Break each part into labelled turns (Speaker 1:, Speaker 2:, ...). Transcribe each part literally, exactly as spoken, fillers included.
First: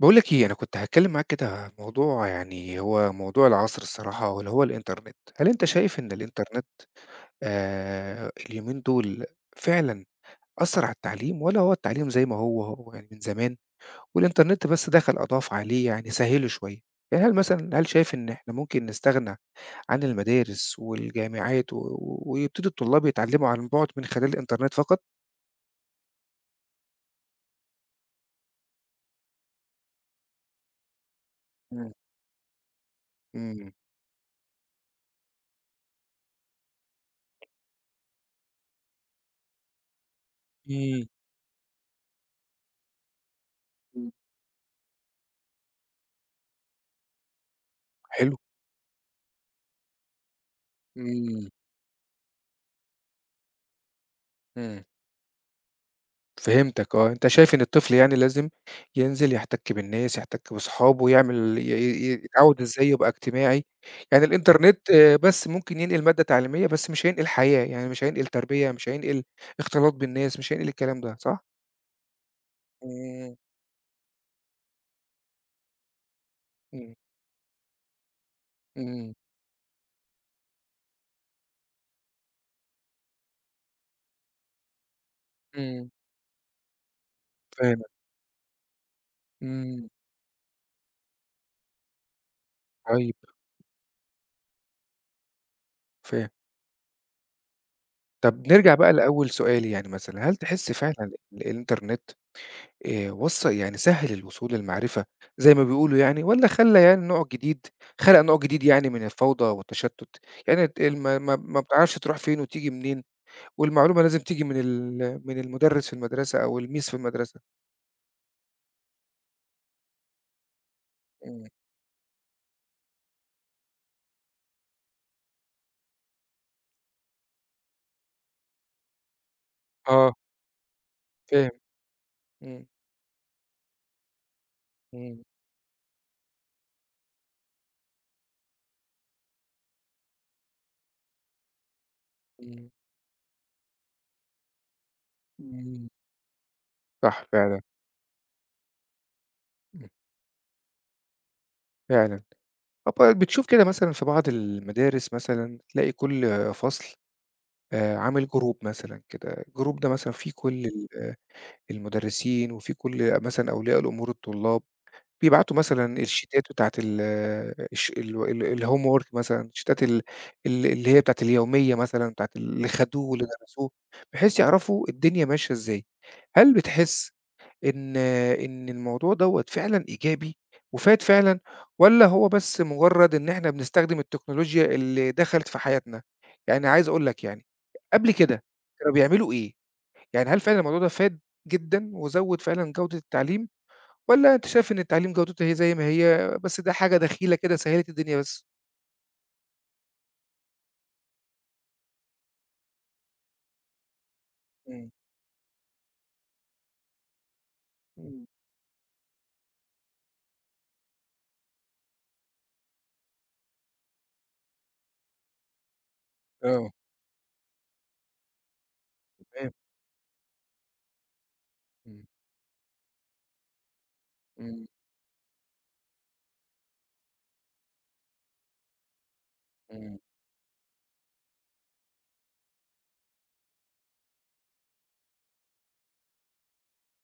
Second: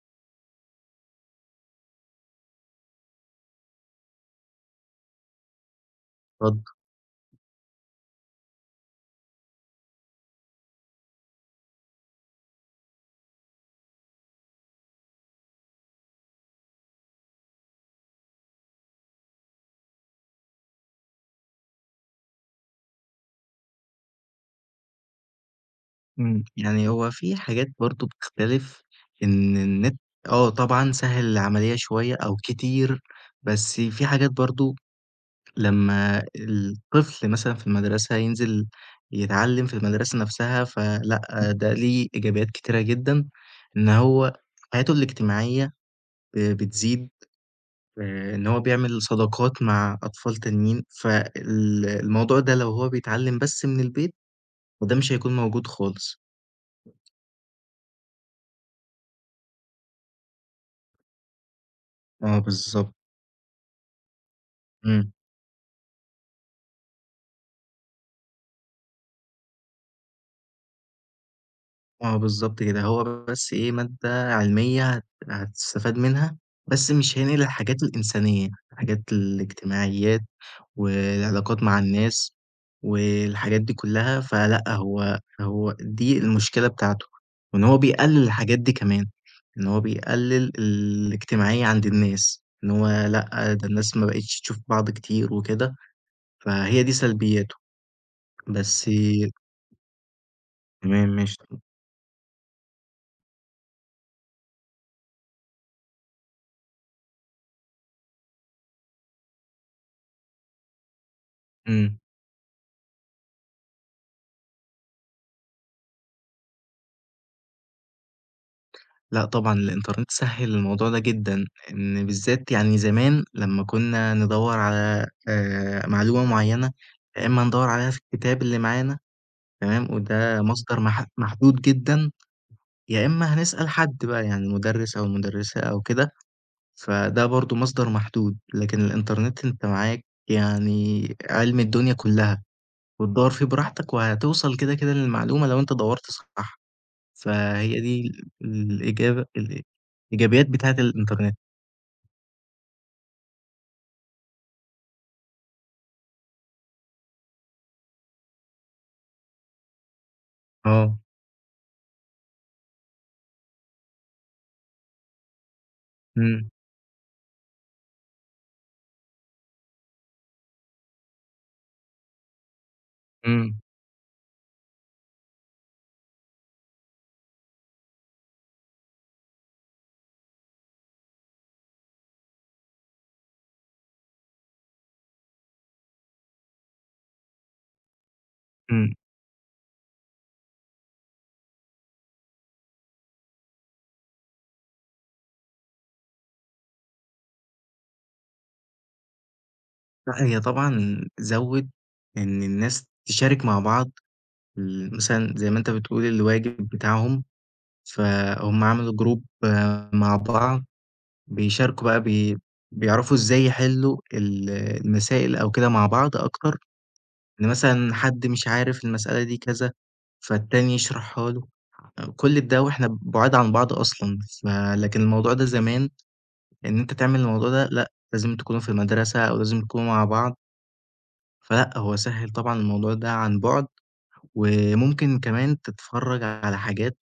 Speaker 1: باقول لك إيه، أنا كنت هاتكلم معاك كده عن موضوع يعني هو موضوع العصر الصراحة واللي هو الإنترنت، هل أنت شايف إن
Speaker 2: اتفضل.
Speaker 1: الإنترنت آآ اليومين دول فعلًا أثّر على التعليم والّا هو التعليم زي ما هو، هو يعني من زمان والإنترنت بس دخل أضاف عليه يعني سهِّله شوية؟ يعني هل مثلًا هل شايف إن إحنا ممكن نستغنى عن المدارس والجامعات و و- ويبتدي الطلاب يتعلموا عن بُعد من خلال الإنترنت فقط؟
Speaker 2: إمم، يعني هو في حاجات برضه بتختلف. إن النت آه، طبعًا سهّل العملية
Speaker 1: إمم.
Speaker 2: شوية أو كتير،
Speaker 1: إمم.
Speaker 2: بس في حاجات برضه لمّا الطفل مثلًا في المدرسة ينزل يتعلّم في المدرسة نَفْسها،
Speaker 1: إمم.
Speaker 2: فلأ ده ليه إيجابيات كتيرة جدًا، إن
Speaker 1: إمم،
Speaker 2: هو حياته الاجتماعية ب بتزيد، آآ
Speaker 1: حلو.
Speaker 2: إن هو بيعمل صداقات مع أطفال تانيين، فال
Speaker 1: إمم،
Speaker 2: الموضوع ده لو هو بيتعلّم بس من البيت،
Speaker 1: إمم.
Speaker 2: فده مش هيكون موجود خالص.
Speaker 1: فهمتك آه، أنت شايف إن الطفل يعني لازم ينزل يحتك بالناس، يحتك بصحابه، يعمل ي ي
Speaker 2: آه،
Speaker 1: يتعود إزاي
Speaker 2: بالضبط.
Speaker 1: يبقى اجتماعي، يعني الإنترنت
Speaker 2: إمم.
Speaker 1: آه، بس ممكن ينقل مادة تعليمية بس مش هينقل حياة، يعني مش هينقل تربية، مش هينقل اختلاط بالناس، مش هينقل الكلام ده، صح؟
Speaker 2: آه، بالضبط كده. هو
Speaker 1: إمم،
Speaker 2: بس إيه، مادة علمية هت هتستفاد منها، بس
Speaker 1: إمم،
Speaker 2: مش هينقل الحاجات الإنسانية، الحاجات
Speaker 1: إمم،
Speaker 2: الاجتماعيات والعلاقات مع الناس والحاجات دي كلّها، فلأ هو هو
Speaker 1: إمم،
Speaker 2: دي المشكلة بتاعته، وإن هو
Speaker 1: فاهمك،
Speaker 2: بيقلل الحاجات دي كمان، إن هو
Speaker 1: إمم،
Speaker 2: بيقلل الاجتماعية عند الناس، إن هو
Speaker 1: طيب
Speaker 2: لأ، ده الناس ما بقتش تشوف بعض كتير وكده،
Speaker 1: فاهم.
Speaker 2: فهي دي سلبياته،
Speaker 1: طب نرجع
Speaker 2: بس
Speaker 1: بقى لأول سؤالي يعني مثلًا، هل تحس فعلًا
Speaker 2: تمام
Speaker 1: ال-
Speaker 2: ماشي.
Speaker 1: الإنترنت آآ وصّ يعني سهّل الوصول للمعرفة زي ما بيقولوا يعني والّا خلّى يعني نوع جديد خلق نوع جديد يعني من الفوضى والتشتُّت؟ يعني ت الم ما ما بتعرفش
Speaker 2: إمم.
Speaker 1: تروح فين وتيجي منين والمعلومة لازم تيجي من ال من المُدرِّس في المدرسة أو الميس في المدرسة.
Speaker 2: لأ، طبعًا الإنترنت سهِّل الموضوع ده جدًا،
Speaker 1: إمم.
Speaker 2: إن بالذات يعني زمان لمّا كنا ندوّر على آآ معلومة معيّنة، يا إمّا ندوّر عليها في الكتاب اللي معانا، تمام،
Speaker 1: آه،
Speaker 2: وده مصدر مح
Speaker 1: فاهم.
Speaker 2: محدود جدًا،
Speaker 1: إمم.
Speaker 2: يا إمّا هنسأل حد بقى يعني مُدرِّس أو
Speaker 1: إمم.
Speaker 2: مُدرِّسة أو كده، فده برضه مصدر محدود، لكن الإنترنت أنت معاك يعني عِلم الدنيا كُلّها،
Speaker 1: إمم.
Speaker 2: وتدوّر فيه براحتك وهتوصل كده، كده للمعلومة لو أنت
Speaker 1: إمم.
Speaker 2: دوّرت صح.
Speaker 1: صح فعلًا.
Speaker 2: فهي دي ال الإجابة ال
Speaker 1: إمم.
Speaker 2: الإيجابيات بتاعة الإنترنت.
Speaker 1: فعلًا. طَب بتشوف كده مثلًا في بعض المدارس مثلًا تلاقي كل فصل آآ عامل جروب مثلًا كده، الجروب ده مثلًا فيه كل
Speaker 2: آه.
Speaker 1: ال المدرسين وفي كل مثلًا أولياء الأمور الطلاب، بيبعتوا مثلًا
Speaker 2: إمم.
Speaker 1: الشيتات بتاعة ال الش ال ال الhomework مثلًا، شيتات ال ال اللي هي بتاعة اليومية مثلًا، بتاعة اللي خدوه واللي
Speaker 2: إمم.
Speaker 1: درسوه، بحيث يعرفوا الدنيا ماشية إزاي. هل بتحس إن إن الموضوع دوّة فعلًا إيجابي وفاد فعلًا، والّا هو بس مجرد إن إحنا بنستخدم التكنولوجيا اللي دخلت في حياتنا؟ يعني عايز أقول لك يعني قبل كده
Speaker 2: إمم.
Speaker 1: كانوا بيعملوا إيه؟ يعني هل فعلًا الموضوع ده فاد جدًا وزوّد فعلًا جودة التعليم، والّا أنت شايف إن التعليم جودته هي زي ما هي، بس ده حاجة دخيلة كده سهّلت الدنيا بس؟
Speaker 2: لأ، هي طبعًا زوِّد إن الناس تشارك مع بعض،
Speaker 1: إمم.
Speaker 2: ال مثلًا زي ما أنت بتقول الواجب بتاعهم،
Speaker 1: إمم.
Speaker 2: فهُم عملوا جروب، آه، مع بعض، بيشاركوا بقى، بي بيعرفوا إزاي يحلّوا ال المسائل أو كده مع بعض أكتر،
Speaker 1: آه.
Speaker 2: إن مثلًا حد مش عارف المسألة دي
Speaker 1: تمام.
Speaker 2: كذا، فالتاني يشرحها له.
Speaker 1: إمم.
Speaker 2: كل ده وإحنا بُعاد عن بعض أصلًا،
Speaker 1: إمم.
Speaker 2: فلكن الموضوع ده زمان إن أنت تعمل الموضوع ده لأ، لازم تكونوا في المدرسة أو لازم تكونوا
Speaker 1: إمم.
Speaker 2: مع بعض، فلأ هو سهِّل طبعًا الموضوع ده عن بُعد، وممكن كمان تتفرّج على حاجات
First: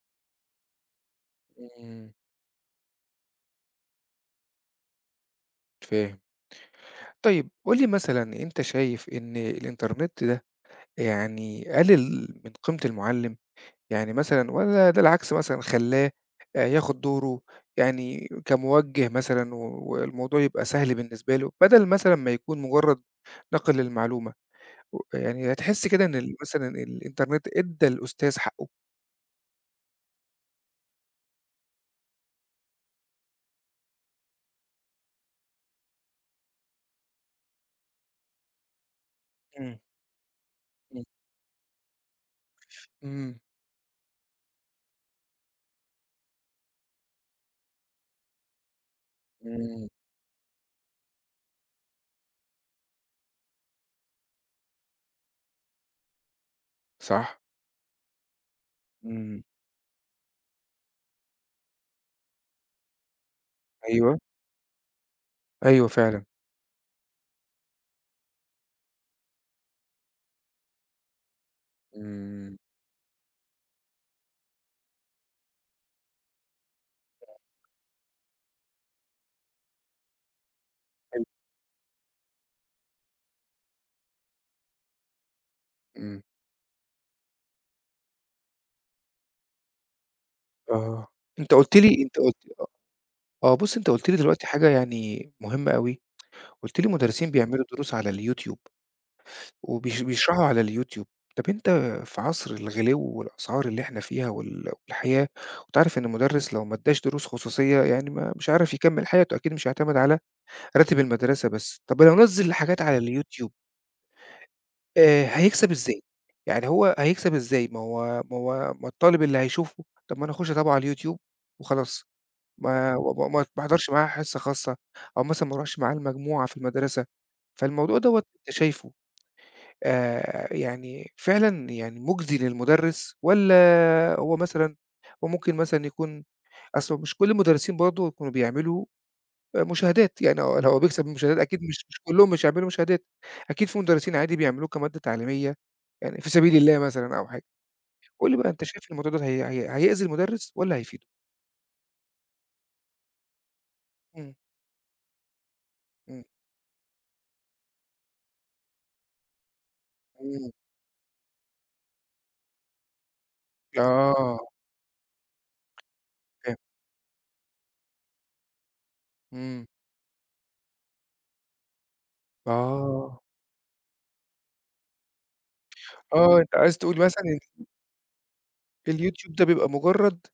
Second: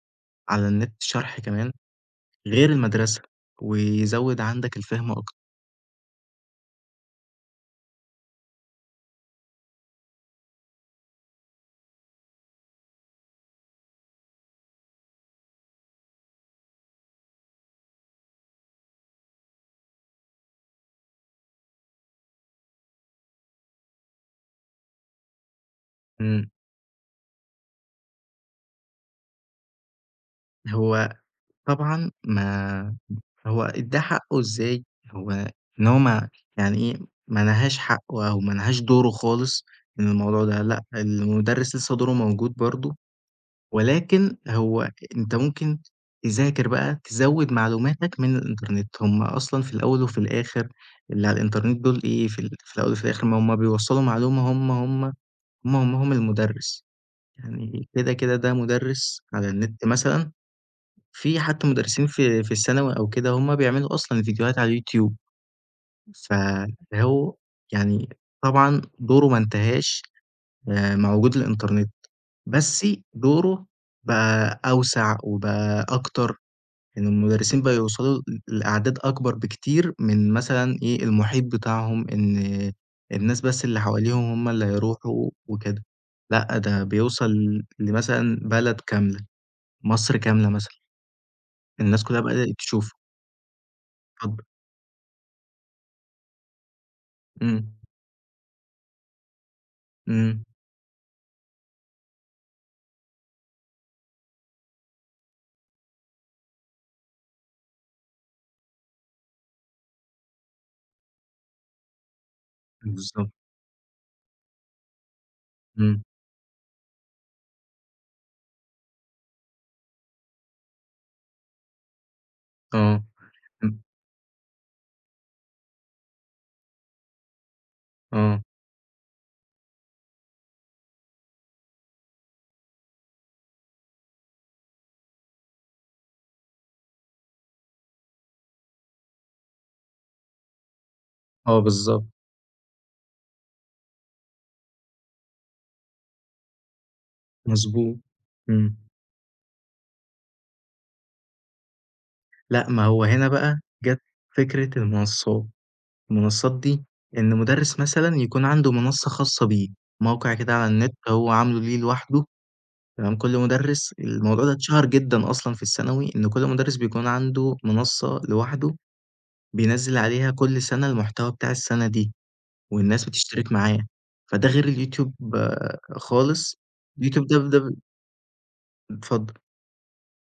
Speaker 2: على النت، شرح كمان
Speaker 1: إمم.
Speaker 2: غير المدرسة، ويزوّد عندك الفهم أكتر.
Speaker 1: فاهم. طيب قُل لي مثلًا أنت شايف إن الإنترنت ده يعني قلل من قيمة المُعلِّم؟ يعني مثلًا والّا ده العكس مثلًا خلّاه آآ ياخُد دوره يعني كموجِّه مثلًا و والموضوع يبقى سهل بالنسبة له، بدل مثلًا ما يكون مُجرّد نَقْل للمعلومة؟ و يعني هتحس كده إن ال
Speaker 2: إمم،
Speaker 1: مثلًا الإنترنت إدّى الأستاذ حقّه.
Speaker 2: هو طبعًا، ما هو ادّاه حقّه إزاي؟ هو إن هو ما يعني إيه، ما نهاش حقّه أو ما نهاش دوره خالص
Speaker 1: إمم،
Speaker 2: من الموضوع ده، لأ،
Speaker 1: إمم،
Speaker 2: المُدرّس لسّه دوره موجود برضه،
Speaker 1: إمم،
Speaker 2: ولكن هو أنت ممكن تذاكر بقى، تزوّد معلوماتك من الإنترنت، هم أصلًا في
Speaker 1: إمم،
Speaker 2: الأول وفي الآخر اللي على الإنترنت دول إيه، في ال في الأول وفي الآخر ما هم بيوصّلوا معلومة هم، هم، هم، همّهم المُدرّس،
Speaker 1: صح؟
Speaker 2: يعني كده، كده ده مُدرّس
Speaker 1: إمم.
Speaker 2: على النت مثلًا، في حتى مدرسين في في الثانوي أو كده هُم بيعملوا
Speaker 1: أيوه،
Speaker 2: أصلًا فيديوهات على اليوتيوب،
Speaker 1: أيوه فعلًا.
Speaker 2: فهو يعني طبعًا دوره ما انتهاش آآ مع وجود الإنترنت،
Speaker 1: إمم،
Speaker 2: بس دوره بقى أوسع وبقى أكتر، إن المدرسين بقوا يوصلوا ل لأعداد أكبر بكتير من مثلًا إيه،
Speaker 1: حلو.
Speaker 2: المحيط بتاعهم، إن الناس بس اللي حواليهم هُم اللي هيروحوا وكده،
Speaker 1: إمم.
Speaker 2: لأ، ده بيوصل لمثلًا بلد كاملة، مصر كاملة مثلًا،
Speaker 1: آه. أنت قُلت لي
Speaker 2: الناس
Speaker 1: أنت
Speaker 2: كلها
Speaker 1: قُلت
Speaker 2: بدأت
Speaker 1: آه،
Speaker 2: تشوفه.
Speaker 1: آه بُص أنت قُلت لي
Speaker 2: اتفضل.
Speaker 1: دلوقتي حاجة يعني مهمة أوي، قُلت لي مدرسين بيعملوا
Speaker 2: إمم،
Speaker 1: دروس على اليوتيوب وبيش
Speaker 2: إمم،
Speaker 1: بيشرحوا على اليوتيوب. طَب أنت في عصر الغِلِو والأسعار اللي إحنا فيها وال والحياة، وأنت عارف إن المدرس لو ما ادّاش دروس خصوصية يعني ما مش هيعرف يكمّل حياته، أكيد مش هيعتمد على راتب المدرسة بس، طب لو نزّل حاجات على
Speaker 2: بالضبط،
Speaker 1: اليوتيوب آآ هيكسب
Speaker 2: إمم،
Speaker 1: إزاي؟ يعني هو هيكسب إزاي؟ ما هو ما هو ما الطالب اللي هيشوفه طب ما أنا أخش أتابعه على اليوتيوب وخلاص، ما
Speaker 2: آه،
Speaker 1: وما ما
Speaker 2: إمم،
Speaker 1: باحضرش معاه حصة خاصة أو مثلًا ما أروحش معاه المجموعة في المدرسة، فالموضوع دوّة
Speaker 2: آه،
Speaker 1: أنت شايفه آآ يعني فعلًا يعني مُجزي للمدرس والّا هو مثلًا هو ممكن مثلًا يكون أصل مش كل المدرسين برضه يكونوا بيعملوا آآ مشاهدات، يعني هو هو بيكسب من المشاهدات
Speaker 2: آه،
Speaker 1: أكيد مش مش
Speaker 2: بالضبط،
Speaker 1: كلّهم مش هيعملوا مشاهدات، أكيد في مدرسين عادي بيعملوه كمادة تعليمية، يعني في سبيل الله مثلًا أو حاجة،
Speaker 2: مضبوط،
Speaker 1: قُل لي بقى أنت
Speaker 2: إمم،
Speaker 1: شايف الموضوع دوّة هي هي هيأذي المدرس والّا هيفيده؟
Speaker 2: لأ، ما هو هنا بقى جات
Speaker 1: إمم،
Speaker 2: فكرة المنصّات،
Speaker 1: إمم،
Speaker 2: المنصّات دي إن مُدرّس مثلًا يكون عنده منصّة خاصة بيه، موقع
Speaker 1: إمم،
Speaker 2: كده على النت هو عامله ليه لوحده، تمام، كل مُدرّس
Speaker 1: آه،
Speaker 2: الموضوع ده اتشهر جدًا أصلًا في الثانوي، إن كل
Speaker 1: فاهم،
Speaker 2: مُدرّس بيكون عنده منصّة لوحده
Speaker 1: إمم،
Speaker 2: بينزّل عليها كل سَنة المحتوى بتاع السَنة دي. والناس
Speaker 1: آه،
Speaker 2: بتشترك معاه، فده غير اليوتيوب، آه،
Speaker 1: آه أنت
Speaker 2: خالص،
Speaker 1: عايز تقول مثلًا
Speaker 2: اليوتيوب ده ده
Speaker 1: إن
Speaker 2: ب اتفضل.
Speaker 1: اليوتيوب ده بيبقى مجرّد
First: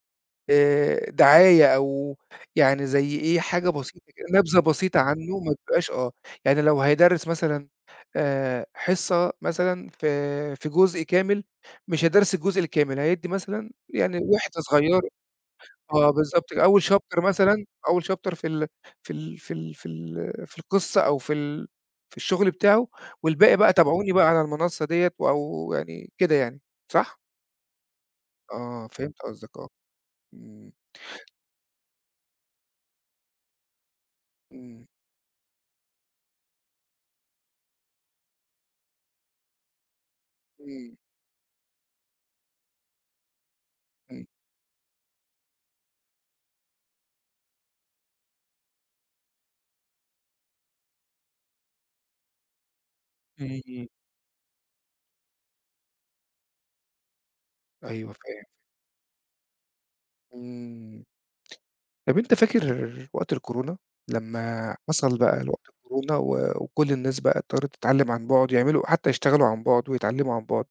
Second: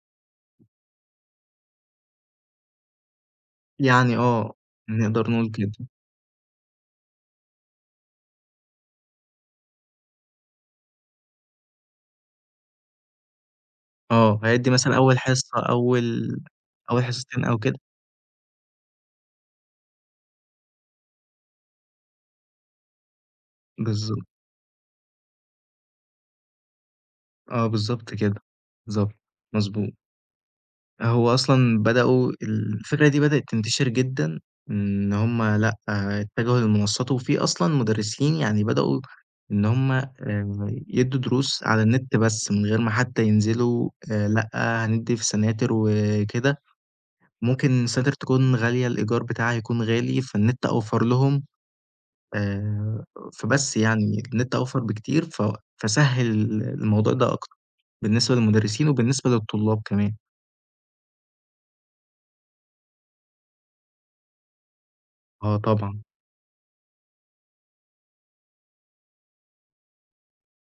Speaker 1: آآ دعاية أو يعني زي إيه، حاجة بسيطة
Speaker 2: يعني
Speaker 1: كده،
Speaker 2: آه،
Speaker 1: نبذة بسيطة
Speaker 2: نقدر
Speaker 1: عنّه
Speaker 2: نقول
Speaker 1: ما
Speaker 2: كده.
Speaker 1: تبقاش آه، يعني لو هيدرّس مثلًا آآ حصة مثلًا في في جزء كامل، مش هيدرّس الجزء الكامل، هيدّي مثلًا يعني
Speaker 2: آه،
Speaker 1: وحدة
Speaker 2: هيدّي مثلًا
Speaker 1: صغيّرة
Speaker 2: أول حصة،
Speaker 1: آه
Speaker 2: أول
Speaker 1: بالضبط كده، أول
Speaker 2: أول
Speaker 1: chapter
Speaker 2: حصتين أو
Speaker 1: مثلًا،
Speaker 2: كده.
Speaker 1: أول chapter في ال في ال في ال في ال في القصة أو في ال في الشغل بتاعه، والباقي بقى تابعوني
Speaker 2: بالضبط.
Speaker 1: بقى على المنصة ديّة أو يعني كده يعني، صح؟
Speaker 2: آه، بالضبط كده.
Speaker 1: آه،
Speaker 2: بالضبط،
Speaker 1: فهمت قصدك آه،
Speaker 2: مضبوط.
Speaker 1: إمم،
Speaker 2: هو أصلًا بدأوا الفكرة دي بدأت تنتشر جدًا،
Speaker 1: إمم،
Speaker 2: إن هُم لأ، آه، اتجهوا للمنصات، وفي أصلًا مدرسين يعني بدأوا إن هُم آآ
Speaker 1: إمم،
Speaker 2: يدّوا دروس على النت بس من غير ما حتى ينزلوا،
Speaker 1: إمم.
Speaker 2: آآ لأ، هندّي في سناتر وكده، ممكن سناتر تكون غالية الإيجار بتاعها يكون غالي، فالنت أوفر لهم، آآ فبس
Speaker 1: إمم،
Speaker 2: يعني النت أوفر بكتير، ف فسهّل الموضوع ده أكتر
Speaker 1: أيوه
Speaker 2: بالنسبة
Speaker 1: فاهم،
Speaker 2: للمدرسين وبالنسبة للطلاب كمان.
Speaker 1: إمم. طَب أنت فاكر وقت الكورونا، لمّا حصل بقى
Speaker 2: آه،
Speaker 1: الوقت
Speaker 2: طبعًا.
Speaker 1: الكورونا و وكل الناس بقى اضطرت تتعلم عن بُعد، يعملوا حتى يشتغلوا عن بُعد ويتعلموا عن بُعد،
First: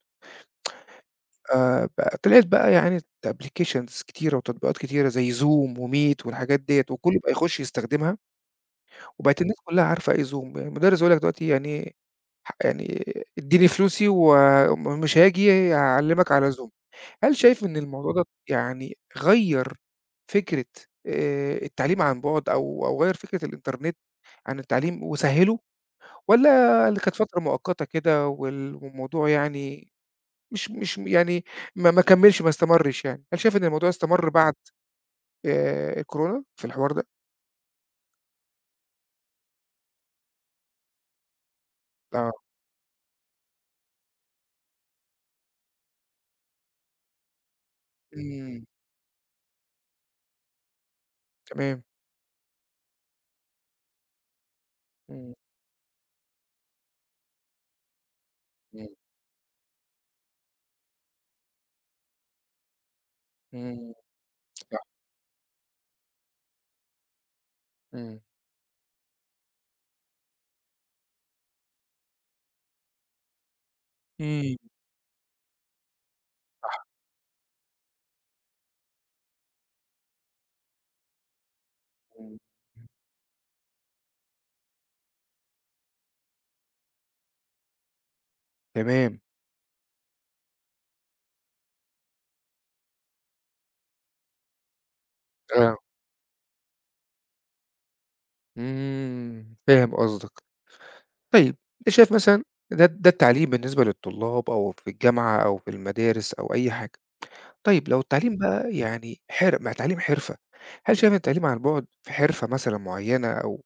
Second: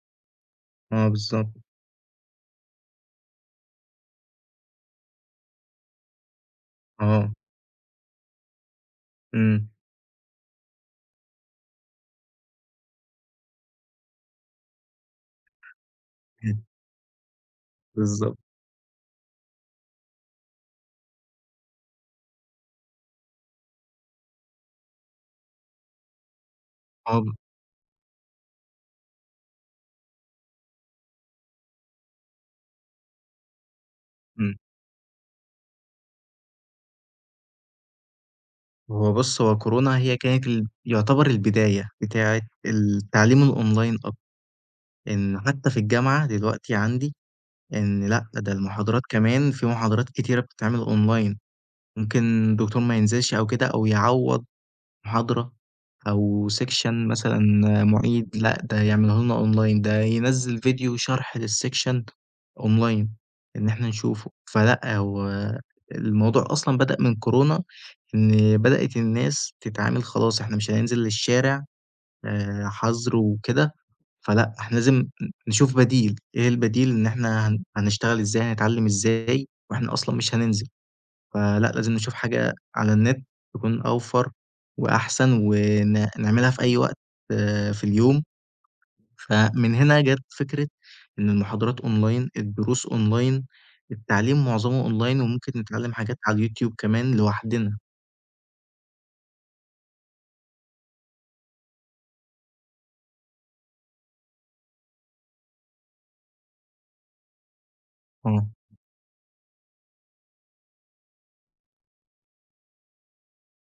Speaker 2: آه، بالضبط.
Speaker 1: آآ بقى طلعت بقى يعني applications كتيرة وتطبيقات كتيرة زي Zoom وMeet والحاجات ديّة، وكله
Speaker 2: آه،
Speaker 1: بقى يخش يستخدمها، وبقت الناس
Speaker 2: إمم،
Speaker 1: كلها عارفة إيه Zoom، يعني المدرس يقول لك دلوقتي يعني ح يعني ادّيني فلوسي ومش هاجي هاعلمك على
Speaker 2: إمم،
Speaker 1: Zoom. هل شايف إن الموضوع ده
Speaker 2: بالضبط،
Speaker 1: يعني غيّر فكرة آآ التعليم عن بُعد أو أو غيّر فكرة الإنترنت عن التعليم وسهّله والّا اللي كانت
Speaker 2: آه،
Speaker 1: فترة مؤقتة كده وال والموضوع يعني مش مش يعني ما ما كمّلش ما استمرّش يعني، هل شايف إن الموضوع استمر بعد
Speaker 2: إمم،
Speaker 1: آآ الكورونا في الحوار ده؟
Speaker 2: هو بُص، هو كورونا هي كانت ال يعتبر البداية
Speaker 1: آه.
Speaker 2: بتاعة التعليم الأونلاين، أك إن حتى في الجامعة دلوقتي عندي إن لأ، ده
Speaker 1: إمم،
Speaker 2: المحاضرات كمان في محاضرات كتيرة بتتعمل أونلاين،
Speaker 1: تمام.
Speaker 2: ممكن الدكتور ما ينزلش أو كده أو يعوّض
Speaker 1: إمم،
Speaker 2: محاضرة أو section مثلًا، مُعيد، لأ، ده
Speaker 1: إمم،
Speaker 2: يعمله لنا online، ده ينزّل فيديو شرح للsection online إن إحنا
Speaker 1: إمم،
Speaker 2: نشوفه،
Speaker 1: صح.
Speaker 2: فلأ هو الموضوع أصلًا بدأ من كورونا،
Speaker 1: إمم،
Speaker 2: إن بدأت الناس تتعامل، خلاص إحنا مش هننزل للشارع، آآ حَظر وكده، فلأ
Speaker 1: إمم،
Speaker 2: إحنا لازم ن نشوف بديل، إيه البديل؟ إن إحنا هن هنشتغل إزاي، هنتعلم إزاي، وإحنا أصلًا مش هننزل. فلأ، لازم نشوف
Speaker 1: إمم.
Speaker 2: حاجة على النت تكون أوفر وأحسن، ون نعملها في أي وقت آه، في اليوم،
Speaker 1: تمام،
Speaker 2: فمن هنا جات فكرة إن المحاضرات أونلاين، الدروس أونلاين، التعليم معظمه أونلاين، وممكن
Speaker 1: آه.
Speaker 2: نتعلم حاجات على اليوتيوب كمان لوحدنا.
Speaker 1: إمم، فاهم قصدك. طيب أنت شايف مثلًا ده ده التعليم بالنسبة للطلاب أو في الجامعة أو في المدارس أو أي حاجة، طيب لو التعليم
Speaker 2: آه،
Speaker 1: بقى يعني حر مع تعليم حرفة، هل شايف التعليم عن بُعد في حرفة مثلًا معيّنة أو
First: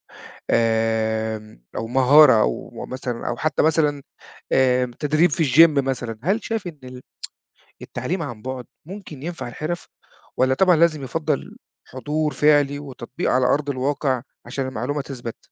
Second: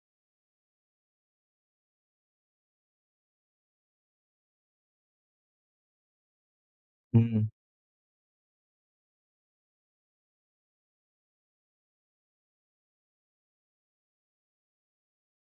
Speaker 1: آمم، أو مهارة أو مثلًا أو حتى مثلًا آآ، تدريب في الgym مثلًا، هل شايف إن ال
Speaker 2: إمم،
Speaker 1: التعليم عن بُعد ممكن ينفع الحرف والّا طبعًا لازم يُفضّل حضور فعلي وتطبيق على أرض الواقع عشان المعلومة تثبت؟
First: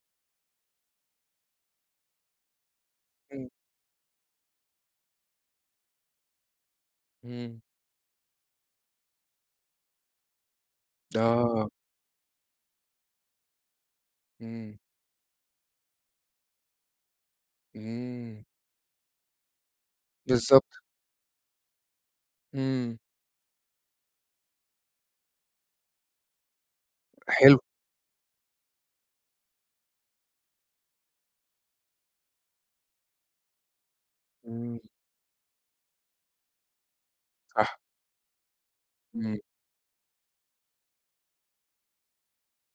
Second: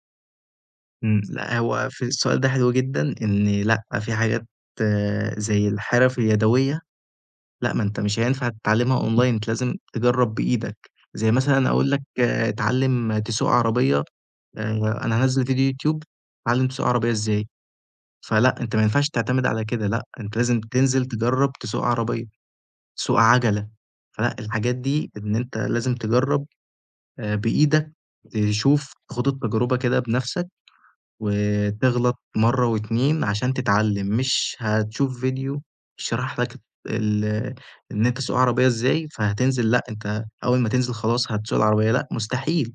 Speaker 2: إمم، لأ، هو في السؤال ده حلو جدًا، إن
Speaker 1: إمم.
Speaker 2: لأ، في حاجات آه، زي الحرف اليدوية،
Speaker 1: إمم،
Speaker 2: لأ، ما أنت مش هينفع تتعلّمها أونلاين، أنت لازم تجرّب بإيدك، زي مثلًا
Speaker 1: آه،
Speaker 2: أقول لك اتعلّم تسوق عربية،
Speaker 1: إمم.
Speaker 2: آآ، أنا هانزّل فيديو يوتيوب اتعلّم تسوق عربية إزاي،
Speaker 1: إمم،
Speaker 2: فلأ، أنت ما ينفعش تعتمد على كده، لأ، أنت لازم
Speaker 1: بالضبط،
Speaker 2: تنزل تجرّب تسوق عربية،
Speaker 1: إمم،
Speaker 2: تسوق عجلة، فلأ، الحاجات دي إن أنت لازم تجرّب، آآ،
Speaker 1: حلو،
Speaker 2: بإيدك، تشوف، خُوض التجربة كده بنفسك. وتغلط مرّة واتنين عشان تتعلّم، مش
Speaker 1: إمم،
Speaker 2: هتشوف فيديو شرح لك ال
Speaker 1: صح،
Speaker 2: إن أنت تسوق عربية إزاي،
Speaker 1: إمم،
Speaker 2: فهتنزل لأ، أنت أول ما تنزل خلاص هتسوق العربية، لأ، مستحيل.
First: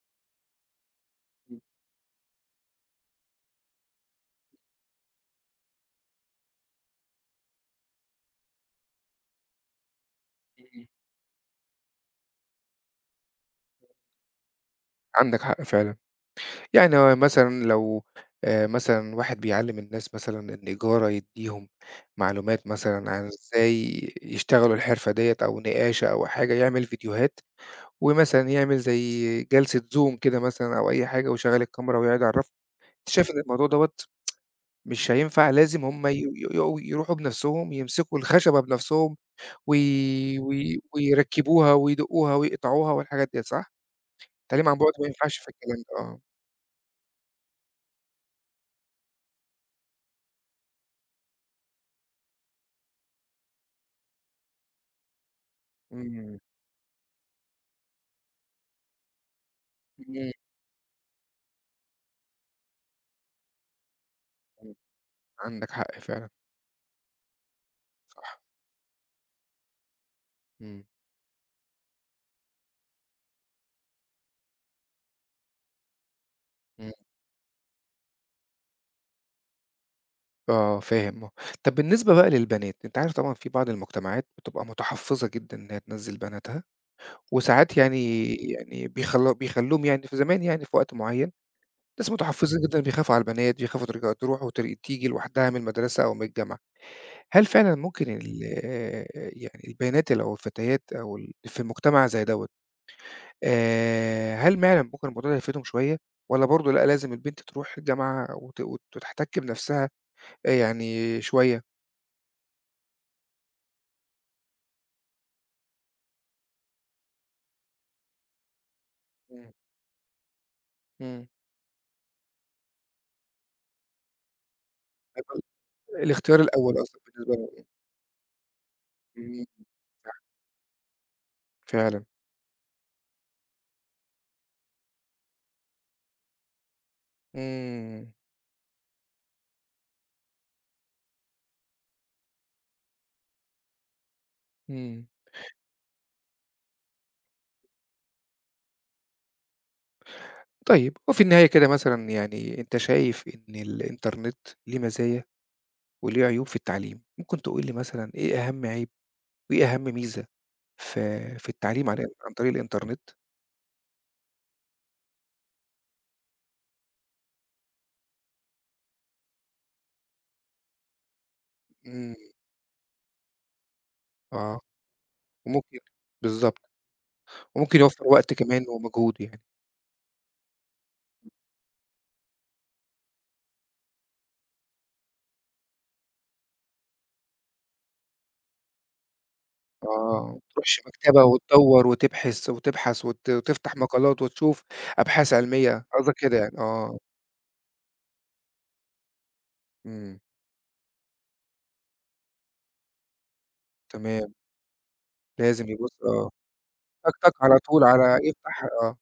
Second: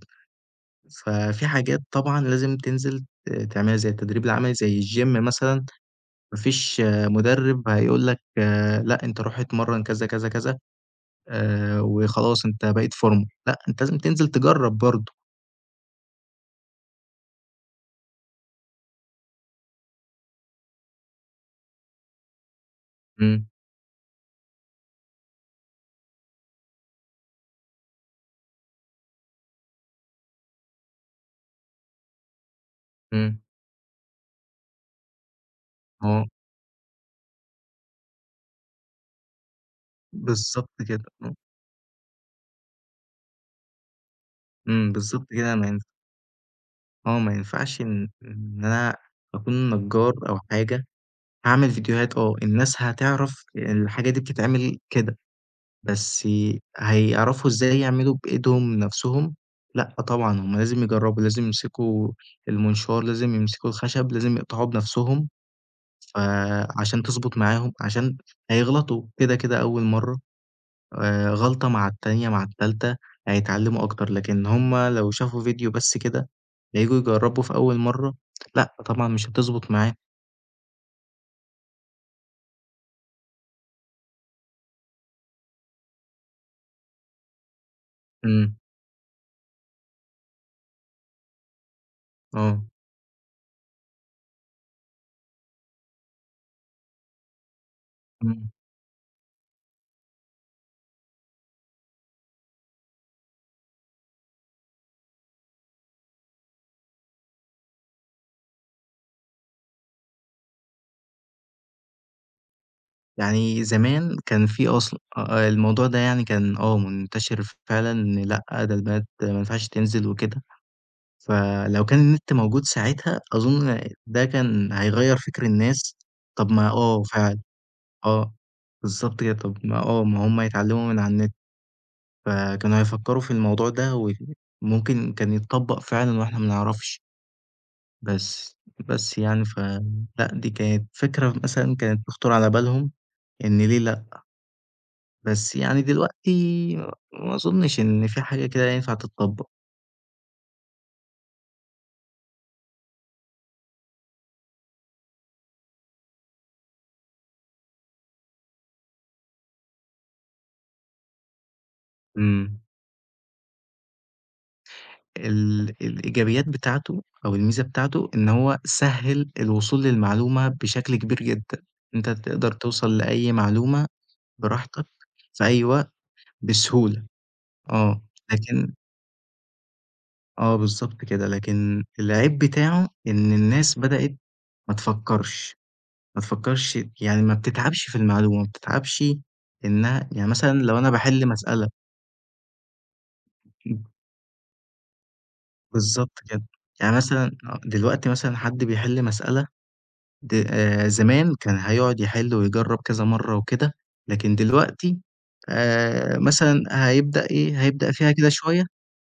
Speaker 2: ففي
Speaker 1: إمم،
Speaker 2: حاجات طبعًا لازم تنزل ت تعملها زي التدريب العملي، زي الgym مثلًا، ما فيش مدرب هيقول لك لأ، أنت روح اتمرّن كذا، كذا، كذا،
Speaker 1: إمم،
Speaker 2: آآ، وخلاص أنت بقيت فورمة، لأ، أنت لازم تنزل تجرّب برضه.
Speaker 1: عندك حق فعلًا، يعني هو مثلًا لو آآ، مثلًا واحد بيعلّم الناس مثلًا النجارة يدّيهم معلومات مثلًا عن
Speaker 2: إمم،
Speaker 1: إزاي يشتغلوا الحرفة ديّة أو نقاشة أو حاجة، يعمل فيديوهات ومثلًا يعمل زي جلسة Zoom كده مثلًا أو أي حاجة ويشغّل الكاميرا ويقعد يعرّفهم، أنت شايف
Speaker 2: إمم.
Speaker 1: إن الموضوع دوّة مش هينفع لازم هم ي ي
Speaker 2: آه،
Speaker 1: يقوا يروحوا بنفسهم يمسكوا الخشبة بنفسهم و و
Speaker 2: بالضبط كده، آه،
Speaker 1: ويركّبوها ويدقّوها ويقطعوها والحاجات ديّة صح؟ التعليم عن
Speaker 2: إمم،
Speaker 1: بُعد ما
Speaker 2: بالضبط
Speaker 1: ينفعش في
Speaker 2: كده. ما
Speaker 1: الكلام
Speaker 2: ين
Speaker 1: ده آه.
Speaker 2: آه، ما ينفعش إن إن أنا أكون نجار أو حاجة، هاعمل فيديوهات، آه، الناس هتعرف الحاجة دي بتتعمل كده، بس
Speaker 1: إمم،
Speaker 2: هيعرفوا إزاي يعملوا بإيدهم نَفْسهم؟ لأ،
Speaker 1: إمم،
Speaker 2: طبعًا هُم لازم يجرّبوا، لازم يمسكوا المنشار، لازم يمسكوا الخشب، لازم يقطعوه
Speaker 1: إمم.
Speaker 2: بنَفْسهم،
Speaker 1: عندك حق فعلًا.
Speaker 2: فعشان تضبط معاهم، عشان هيغلطوا كده، كده أول مرّة.
Speaker 1: إمم.
Speaker 2: آآ غلطة مع التانية، مع التالتة، هيتعلّموا أكتر، لكن هُم لو شافوا فيديو بس كده،
Speaker 1: إمم.
Speaker 2: هييجوا يجرّبوا في أول مرّة، لأ، طبعًا مش هتضبط معاه.
Speaker 1: آه، فاهم آه. طَب بالنسبة بقى للبنات، أنت عارف طبعًا في بعض المجتمعات بتبقى متحفّظة جدًا إن هي تنزّل بناتها، وساعات يعني
Speaker 2: إمم،
Speaker 1: يعني بيخل بيخلّوهم يعني في زمان يعني في وقت معيّن، ناس
Speaker 2: آه،
Speaker 1: متحفّظين جدًا بيخافوا على البنات، بيخافوا ترجع تروح وتر تيجي لوحدها من المدرسة أو من الجامعة. هل فعلًا ممكن ال
Speaker 2: إمم.
Speaker 1: آآ يعني البيانات اللي أو الفتيات أو ال في مجتمع زي دوّة آآ هل فعلًا ممكن الموضوع ده يفيدهم شوية والّا برضه لأ، لازم البنت تروح الجامعة وت وت وتحتك بنفسها آآ يعني شوية؟
Speaker 2: يعني زمان كان في أصل، آآ الموضوع ده يعني كان آه، منتشر فعلًا، إن لأ، ده البنات ما
Speaker 1: إمم،
Speaker 2: ينفعش تنزل وكده،
Speaker 1: إمم.
Speaker 2: فلو كان النت موجود ساعتها أظن ده كان هيغيّر
Speaker 1: هيبقى
Speaker 2: فِكر الناس،
Speaker 1: ال الاختيار
Speaker 2: طَب ما
Speaker 1: الأول أصلًا
Speaker 2: آه
Speaker 1: بالنسبة
Speaker 2: فعلًا،
Speaker 1: لهم.
Speaker 2: آه، بالضبط كده،
Speaker 1: إمم،
Speaker 2: طَب ما آه،
Speaker 1: صح
Speaker 2: ما هُم هيتعلّموا من على النت.
Speaker 1: فعلًا.
Speaker 2: فكانوا هيفكّروا في الموضوع ده وممكن كان يتطبّق فعلًا وإحنا ما نعرفش،
Speaker 1: إمم،
Speaker 2: بس بس يعني ف لأ، دي كانت فكرة مثلًا كانت تخطُر على بالهم، إن ليه لأ،
Speaker 1: إمم.
Speaker 2: بس يعني دلوقتي ما أظُنّش إن في حاجة كده ينفع تتطبّق.
Speaker 1: طيب وفي النهاية كده مثلًا يعني أنت شايف إن الإنترنت ليه مزايا وليه عيوب في التعليم، ممكن تقول لي مثلًا إيه أهم عيب وإيه أهم ميزة في في التعليم عن عن طريق
Speaker 2: إمم.
Speaker 1: الإنترنت.
Speaker 2: ال الإيجابيات بتاعته أو الميزة بتاعته إن هو سهِّل الوصول للمعلومة بشكل كبير جدًا، أنت
Speaker 1: إمم.
Speaker 2: تقدر توصل لأي معلومة
Speaker 1: آه،
Speaker 2: براحتك في أي
Speaker 1: وممكن
Speaker 2: وقت
Speaker 1: بالضبط،
Speaker 2: بسهولة،
Speaker 1: وممكن
Speaker 2: آه،
Speaker 1: يوفّر وقت كمان
Speaker 2: لكن
Speaker 1: ومجهود يعني.
Speaker 2: آه، بالضبط كده، لكن العيب بتاعه إن الناس بدأت ما تفكّرش، ما تفكّرش يعني ما بتتعبش في المعلومة، ما بتتعبش إنها
Speaker 1: آه،
Speaker 2: يعني
Speaker 1: ما
Speaker 2: مثلًا لو
Speaker 1: تروحش
Speaker 2: أنا
Speaker 1: مكتبة
Speaker 2: باحل مسألة،
Speaker 1: وتدوّر وتبحث وتبحث وت وتفتح
Speaker 2: امم،
Speaker 1: مقالات وتشوف أبحاث علمية، قصدك
Speaker 2: بالضبط
Speaker 1: كده
Speaker 2: كده،
Speaker 1: يعني،
Speaker 2: يعني
Speaker 1: آه،
Speaker 2: مثلًا آه، دلوقتي مثلًا حد بيحل مسألة،
Speaker 1: إمم،
Speaker 2: د آآ زمان كان هيقعد يحل ويجرّب كذا مرّة وكده،
Speaker 1: تمام،
Speaker 2: لكن دلوقتي
Speaker 1: لازم يبُص
Speaker 2: آآ
Speaker 1: آه،
Speaker 2: مثلًا
Speaker 1: تك،
Speaker 2: هيبدأ
Speaker 1: تك على
Speaker 2: إيه،
Speaker 1: طول
Speaker 2: هيبدأ فيها
Speaker 1: على
Speaker 2: كده شوية،
Speaker 1: يفتح آه،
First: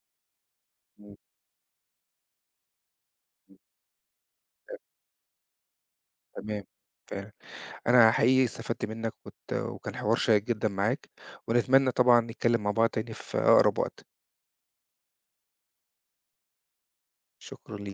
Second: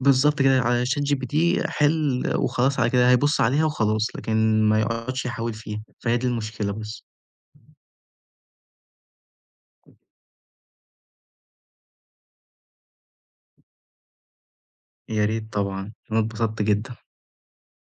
Speaker 2: بالضبط كده، على
Speaker 1: إمم،
Speaker 2: ChatGPT، حِل وخلاص على كده، هيبُص
Speaker 1: إمم،
Speaker 2: عليها وخلاص، لكن ما يقعدش يحاول فيها، فهي دي
Speaker 1: تمام،
Speaker 2: المشكلة بس.
Speaker 1: فعلًا. أنا حقيقي استفدت منّك وت وكان حوار شيّق جدًا معاك، ونتمنى طبعًا نتكلّم مع بعض تاني في أقرب وقت.
Speaker 2: يا ريت طبعًا، أنا اتبسطت جدًا.
Speaker 1: شكرًا ليك.